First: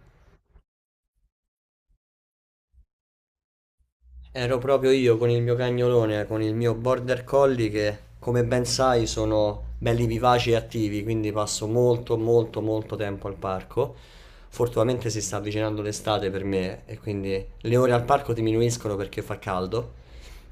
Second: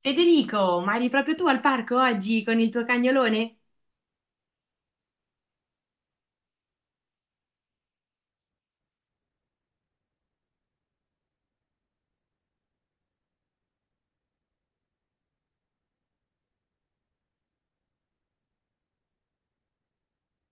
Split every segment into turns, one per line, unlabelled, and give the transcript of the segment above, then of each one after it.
Federico, ma eri proprio tu al parco oggi con il tuo cagnolone?
Ero proprio io con il mio cagnolone, con il mio border collie che, come ben sai, sono belli vivaci e attivi, quindi passo molto tempo al parco. Fortunatamente si sta avvicinando l'estate per me e quindi le ore al parco diminuiscono perché fa caldo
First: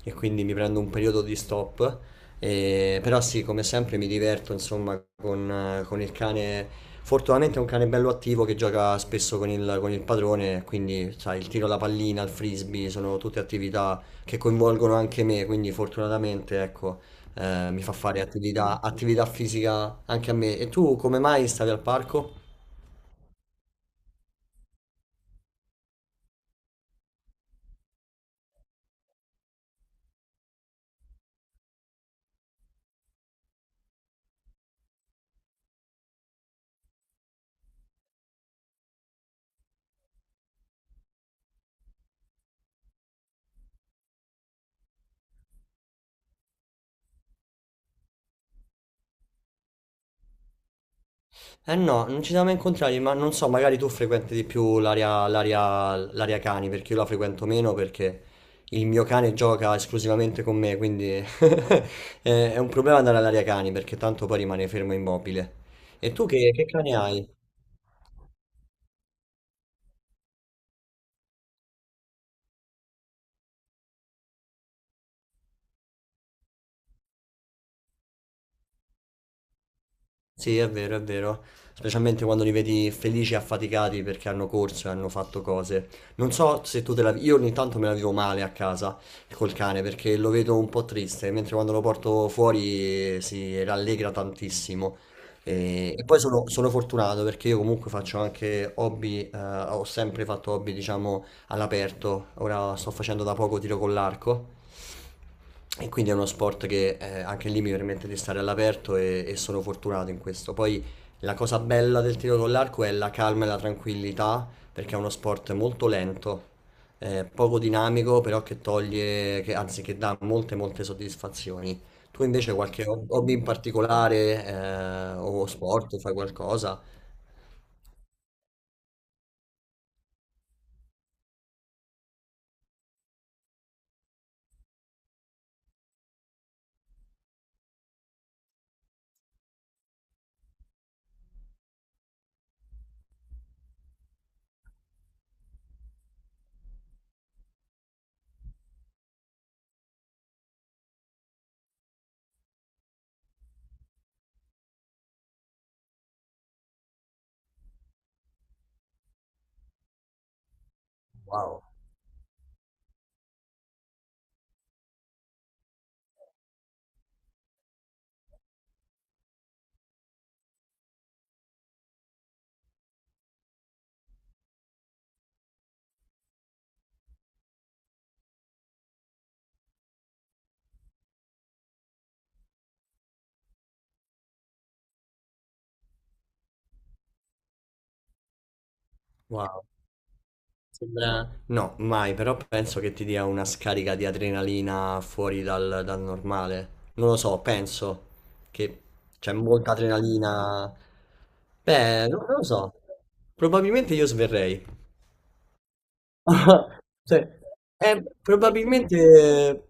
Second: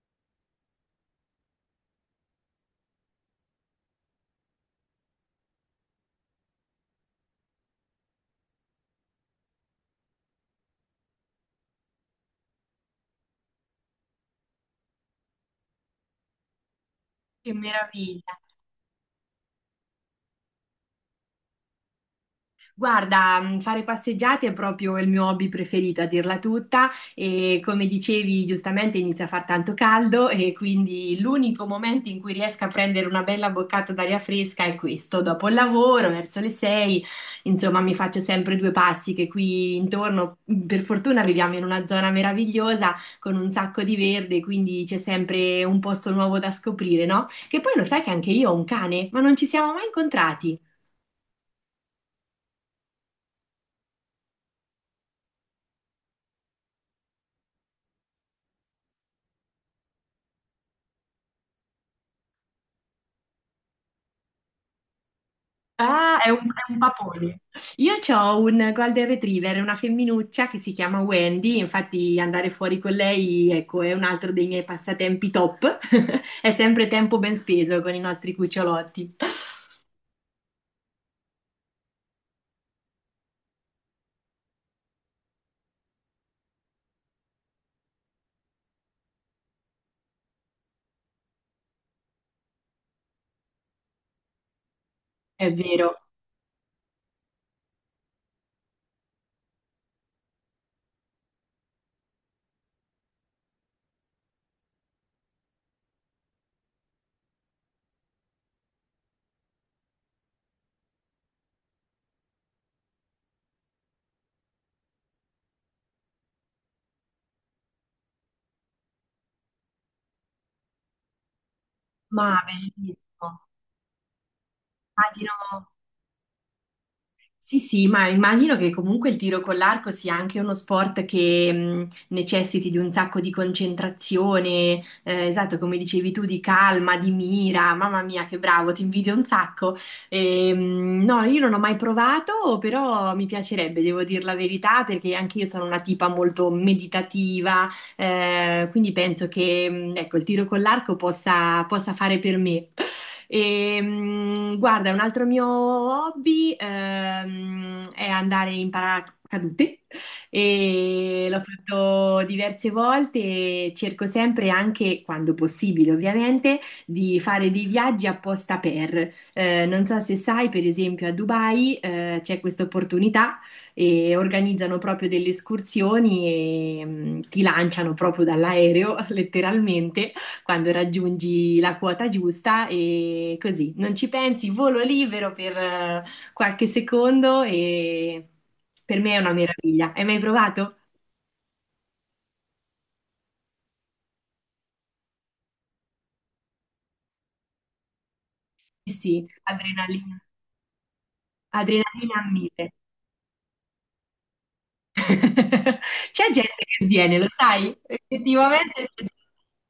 e quindi mi prendo un periodo di stop però sì, come sempre mi diverto insomma con il cane. Fortunatamente è un cane bello attivo che gioca spesso con il padrone, quindi sai, il tiro alla pallina, il frisbee sono tutte attività che coinvolgono anche me, quindi fortunatamente ecco,
Che
mi fa fare
meraviglia!
attività fisica anche a me. E tu come mai stavi al parco?
Guarda, fare passeggiate è proprio il mio hobby preferito, a dirla tutta, e come dicevi giustamente inizia a far tanto caldo e quindi l'unico momento in cui riesco a prendere una bella boccata d'aria fresca è questo, dopo il lavoro, verso le sei, insomma mi faccio sempre due passi che qui intorno, per fortuna viviamo in una zona meravigliosa con un sacco di verde, quindi c'è sempre un posto nuovo da scoprire, no? Che poi lo sai che anche io ho un cane, ma non ci siamo mai incontrati.
Eh no, non ci siamo mai incontrati, ma non so, magari tu frequenti di più l'area cani, perché io la frequento meno perché il mio cane gioca esclusivamente con me, quindi è un problema andare all'area cani perché tanto poi rimane fermo immobile. E
Ah,
tu che
è un
cane hai?
papone. Io ho un Golden Retriever, una femminuccia che si chiama Wendy, infatti andare fuori con lei, ecco, è un altro dei miei passatempi top. È sempre tempo ben speso con i nostri cucciolotti.
Sì, è vero, è vero. Specialmente quando li vedi felici e affaticati perché hanno corso e hanno fatto cose. Non so se tu te la... Io ogni tanto me la vivo male a casa col cane perché lo vedo un po' triste, mentre quando lo porto fuori si rallegra tantissimo.
È
E
vero,
poi sono fortunato perché io comunque faccio anche hobby, ho sempre fatto hobby, diciamo, all'aperto. Ora sto facendo da poco tiro con l'arco e quindi è uno sport che anche lì mi permette di stare all'aperto e sono fortunato in questo. Poi la cosa bella del tiro con l'arco è la calma e la tranquillità, perché è uno sport molto lento, poco dinamico, però che toglie, che, anzi che dà molte molte soddisfazioni. Tu
ma
invece qualche
bellissimo.
hobby in particolare
Immagino.
o sport, fai qualcosa?
Sì, sì, ma immagino che comunque il tiro con l'arco sia anche uno sport che necessiti di un sacco di concentrazione, esatto, come dicevi tu, di calma, di mira. Mamma mia, che bravo, ti invidio un sacco. E, no, io non ho mai provato, però mi piacerebbe, devo dire la verità, perché anche io sono una tipa molto meditativa, quindi penso che, ecco, il tiro con l'arco possa fare per me. E, guarda, un altro mio hobby è andare in paracadute e l'ho
Wow,
fatto diverse volte e cerco sempre, anche quando possibile ovviamente, di fare dei viaggi apposta per. Non so se sai, per esempio a Dubai c'è questa opportunità e organizzano proprio delle escursioni e ti lanciano proprio dall'aereo, letteralmente quando raggiungi la quota giusta e così, non ci pensi, volo libero per qualche secondo e per me è una
wow.
meraviglia. Hai mai provato?
Sembra... No, mai, però penso che ti dia una scarica di adrenalina fuori dal normale. Non lo so, penso che
Sì, sì,
c'è molta
adrenalina,
adrenalina. Beh,
adrenalina
non
a
non lo
mille.
so. Probabilmente io sverrei.
C'è gente che sviene, lo
Cioè,
sai? Effettivamente.
probabilmente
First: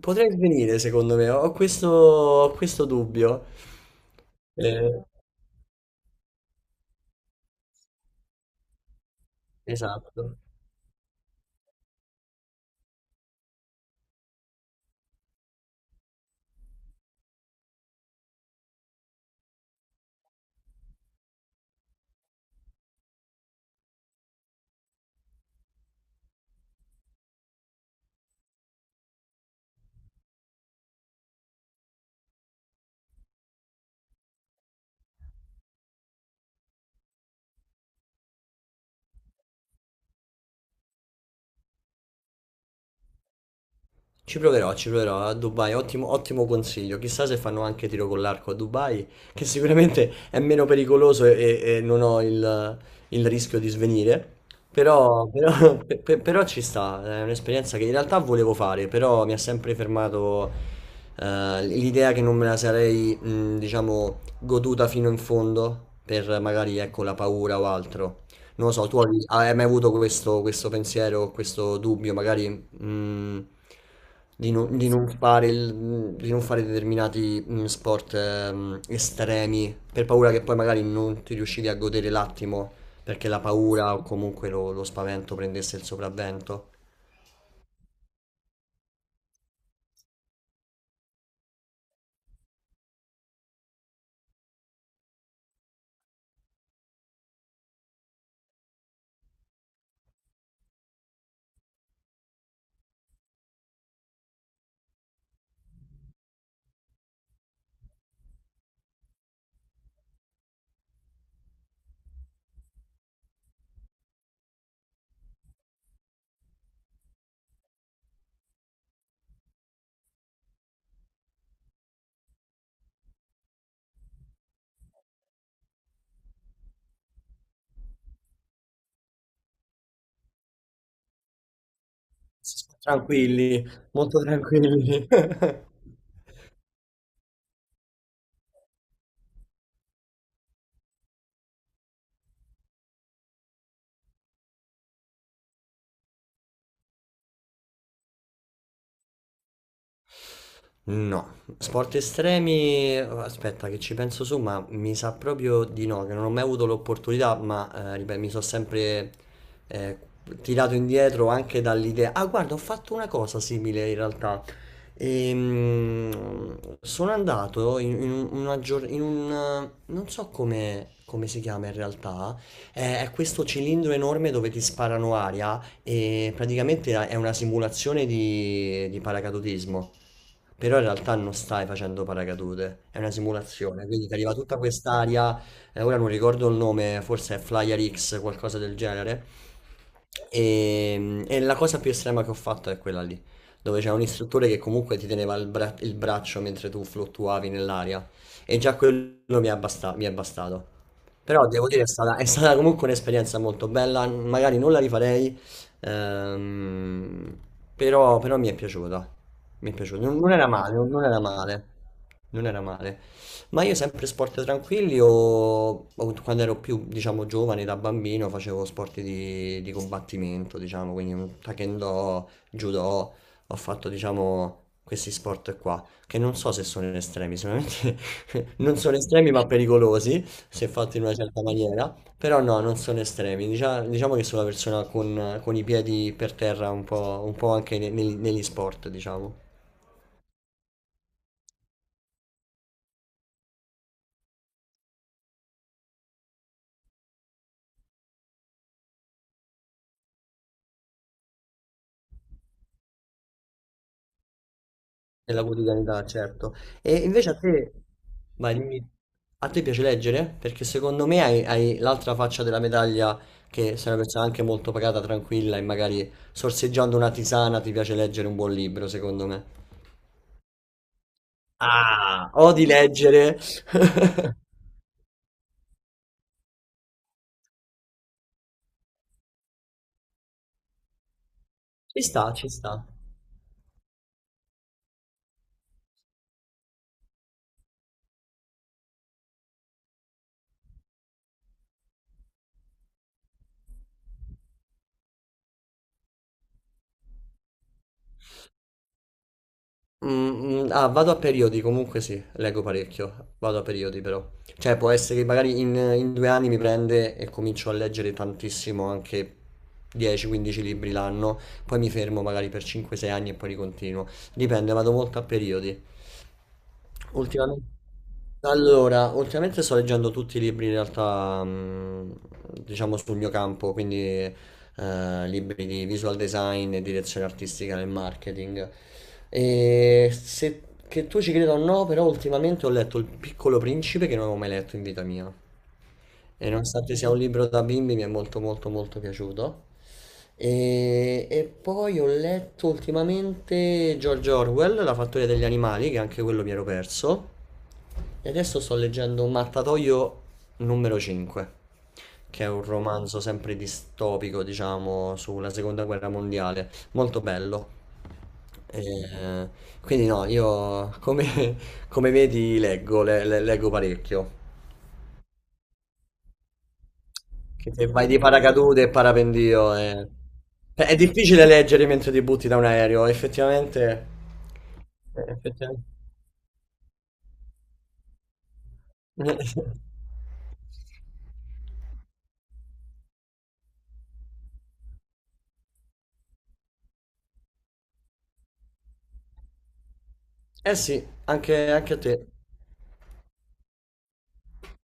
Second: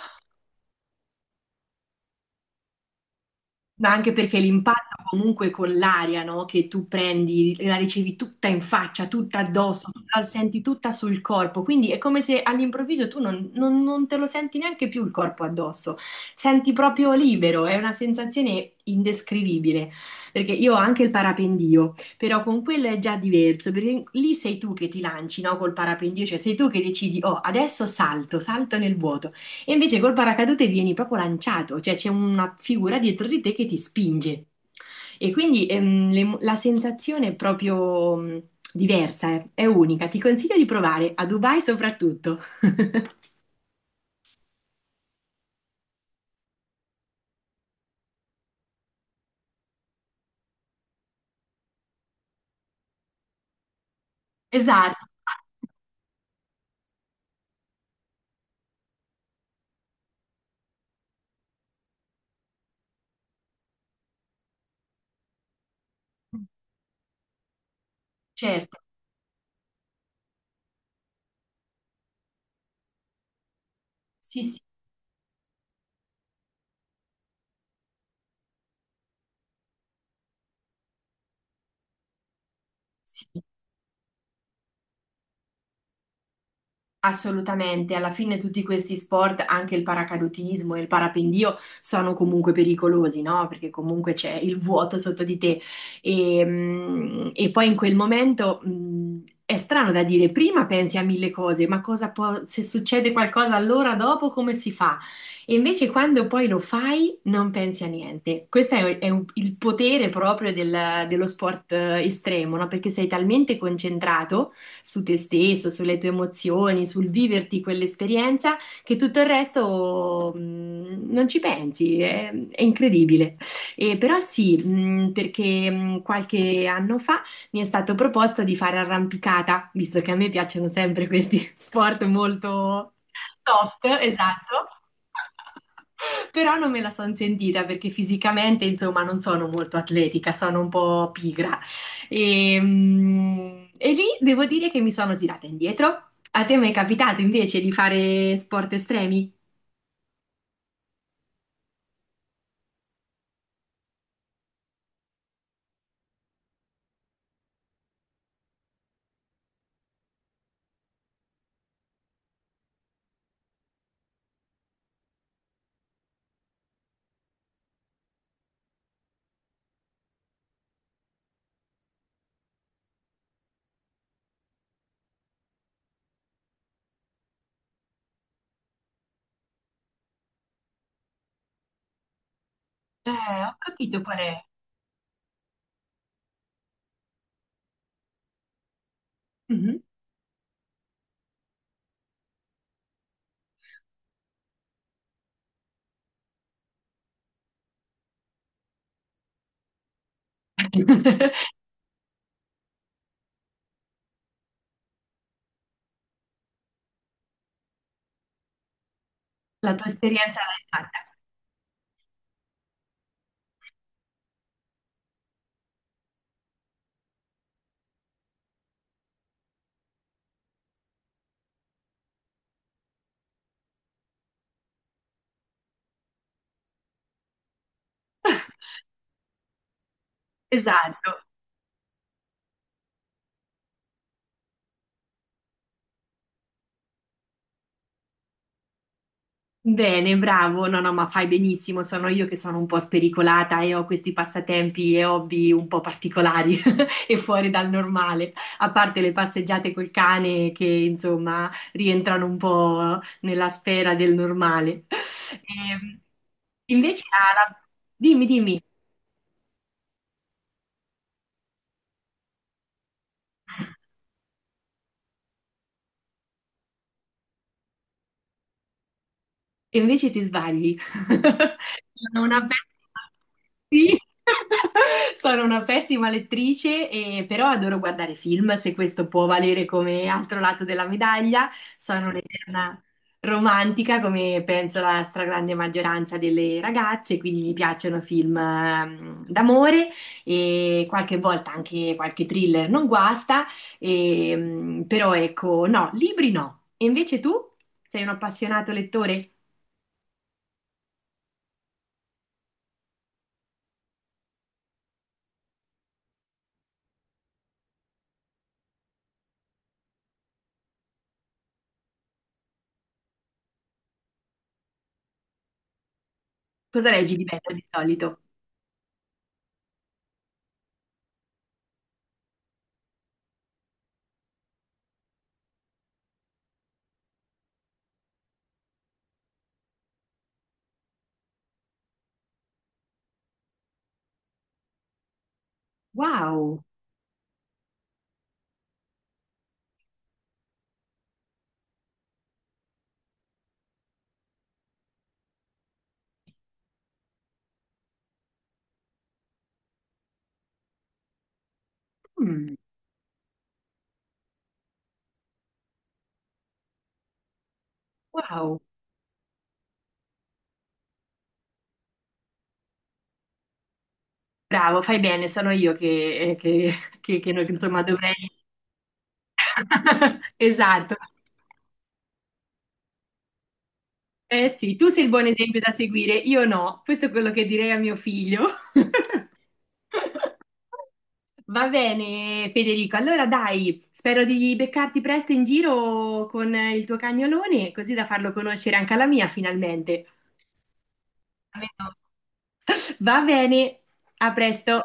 potrei svenire, secondo me. Ho questo dubbio.
Ma anche perché l'impatto
Eh,
comunque con l'aria, no? Che tu prendi, la ricevi tutta in faccia, tutta addosso, la
esatto.
senti tutta sul corpo, quindi è come se all'improvviso tu non te lo senti neanche più il corpo addosso, senti proprio libero, è una sensazione indescrivibile, perché io ho anche il parapendio, però con quello è già diverso, perché lì sei tu che ti lanci, no? Col parapendio, cioè sei tu che decidi, oh, adesso salto, salto nel vuoto. E invece col paracadute vieni proprio lanciato, cioè c'è una figura dietro di te che ti spinge. E quindi la sensazione è proprio diversa, è unica. Ti consiglio di provare a Dubai soprattutto.
Ci proverò a Dubai, ottimo, ottimo consiglio. Chissà se fanno anche tiro con l'arco a Dubai, che sicuramente è meno pericoloso e non ho il rischio di svenire.
Esatto,
Però ci sta, è un'esperienza che in realtà volevo fare, però mi ha sempre fermato l'idea che non me la sarei, diciamo, goduta fino in fondo per magari, ecco, la paura o altro. Non lo
certo,
so, tu hai mai avuto questo pensiero, questo dubbio, magari mm,
sì, sì,
non di non di non fare determinati mm, sport estremi per paura che poi magari non ti riuscivi a godere l'attimo perché la
sì.
paura o comunque lo spavento prendesse il sopravvento.
Assolutamente, alla fine tutti questi sport, anche il paracadutismo e il parapendio, sono comunque pericolosi, no? Perché comunque c'è il vuoto sotto di te. E, e poi in quel momento, è strano da dire, prima pensi a mille cose, ma cosa può, se succede qualcosa allora dopo come si fa? E invece quando poi lo fai non pensi a niente. Questo è, il potere proprio dello sport estremo, no? Perché sei talmente concentrato su te stesso, sulle tue emozioni, sul viverti quell'esperienza, che tutto il resto non ci pensi, è incredibile. E però sì, perché qualche anno fa mi è stato proposto di fare arrampicata, visto che a me piacciono sempre questi sport molto
Tranquilli,
soft,
molto
esatto.
tranquilli.
Però non me la sono sentita perché fisicamente, insomma, non sono molto atletica, sono un po' pigra. E, e lì devo dire che mi sono tirata indietro. A te mi è capitato invece di fare sport estremi?
No, sport estremi, aspetta che ci penso su, ma mi sa proprio di no, che non ho mai avuto l'opportunità, ma ripeto, mi sono sempre eh, tirato indietro anche dall'idea. Ah, guarda, ho fatto una cosa simile in realtà. Sono andato in in un... non so come si chiama in realtà, è questo cilindro enorme dove ti sparano aria e praticamente è una simulazione di paracadutismo. Però in realtà non stai facendo paracadute, è una
Ho
simulazione,
capito
quindi ti
qual
arriva
è.
tutta quest'aria, ora non ricordo il nome, forse è Flyer X, qualcosa del genere,
Mhm.
e la cosa più estrema che ho fatto è quella lì, dove c'è un istruttore che comunque ti teneva il braccio mentre tu fluttuavi nell'aria, e già quello mi è bastato. Però devo dire è stata comunque un'esperienza molto bella, magari non la rifarei, ehm, però, però mi è
La tua
piaciuta, non
esperienza
era
l'hai fatta.
non era non era male. Ma io sempre sport tranquilli o quando ero più, diciamo, giovane, da bambino, facevo sport di combattimento, diciamo, quindi taekwondo, judo, ho fatto, diciamo, questi sport qua, che non so se sono estremi, sicuramente non sono estremi ma pericolosi se fatto in una
Esatto.
certa maniera, però no, non sono estremi, diciamo, che sono una persona con i piedi per terra un po' anche negli negli sport, diciamo,
Bene, bravo. No, no, ma fai benissimo. Sono io che sono un po' spericolata e ho questi passatempi e hobby un po' particolari e fuori dal normale, a parte le passeggiate col cane che insomma rientrano un po' nella sfera del normale.
nella
Ehm,
quotidianità, certo. E
invece,
invece a te,
dimmi,
vai,
dimmi,
dimmi, a te piace leggere? Perché secondo me hai, hai l'altra faccia della medaglia, che sei una persona anche molto pagata, tranquilla e magari sorseggiando una tisana ti piace leggere un buon libro, secondo me.
e invece ti sbagli. Sono
Ah,
una
odi
pessima,
leggere.
sì. Sono una pessima lettrice, però adoro guardare film, se questo può valere come altro lato della medaglia.
Ci
Sono
sta, ci sta.
un'eterna romantica, come penso la stragrande maggioranza delle ragazze, quindi mi piacciono film d'amore e qualche volta anche qualche thriller non guasta, e, però ecco, no, libri no. E invece tu sei un appassionato lettore?
Mm, mm, ah, vado a periodi, comunque sì, leggo parecchio, vado a periodi però. Cioè può essere che magari in 2 anni mi prende e comincio a leggere tantissimo, anche 10-15 libri l'anno, poi mi fermo magari per 5-6 anni e poi ricontinuo. Dipende, vado molto a periodi.
Cosa leggi di bello di
Ultimamente,
solito?
allora, ultimamente sto leggendo tutti i libri in realtà, mm, diciamo sul mio campo, quindi libri di visual design e direzione artistica nel marketing. E se che tu ci creda o no, però ultimamente ho letto Il Piccolo Principe che non avevo mai letto in vita mia. E
Wow.
nonostante sia un libro da bimbi, mi è molto molto molto piaciuto. E poi ho letto ultimamente George Orwell, La fattoria degli animali, che anche quello mi ero perso. E adesso sto leggendo Mattatoio numero 5, che è
Mm.
un romanzo sempre distopico, diciamo, sulla seconda guerra mondiale. Molto bello.
Wow,
Eh, quindi no, come vedi leggo, leggo parecchio.
bravo, fai bene, sono io che, eh, che- che,
Che
insomma
se vai
dovrei...
di paracadute e parapendio
Esatto,
è difficile leggere mentre ti butti da un aereo, effettivamente.
eh sì, tu sei il buon esempio da
Effettivamente.
seguire, io no, questo è quello che direi a mio figlio. Va bene, Federico, allora dai, spero di beccarti presto in giro con il tuo cagnolone, così da farlo conoscere anche alla mia finalmente.
Eh sì,
Almeno.
anche a te.
Va bene, a presto.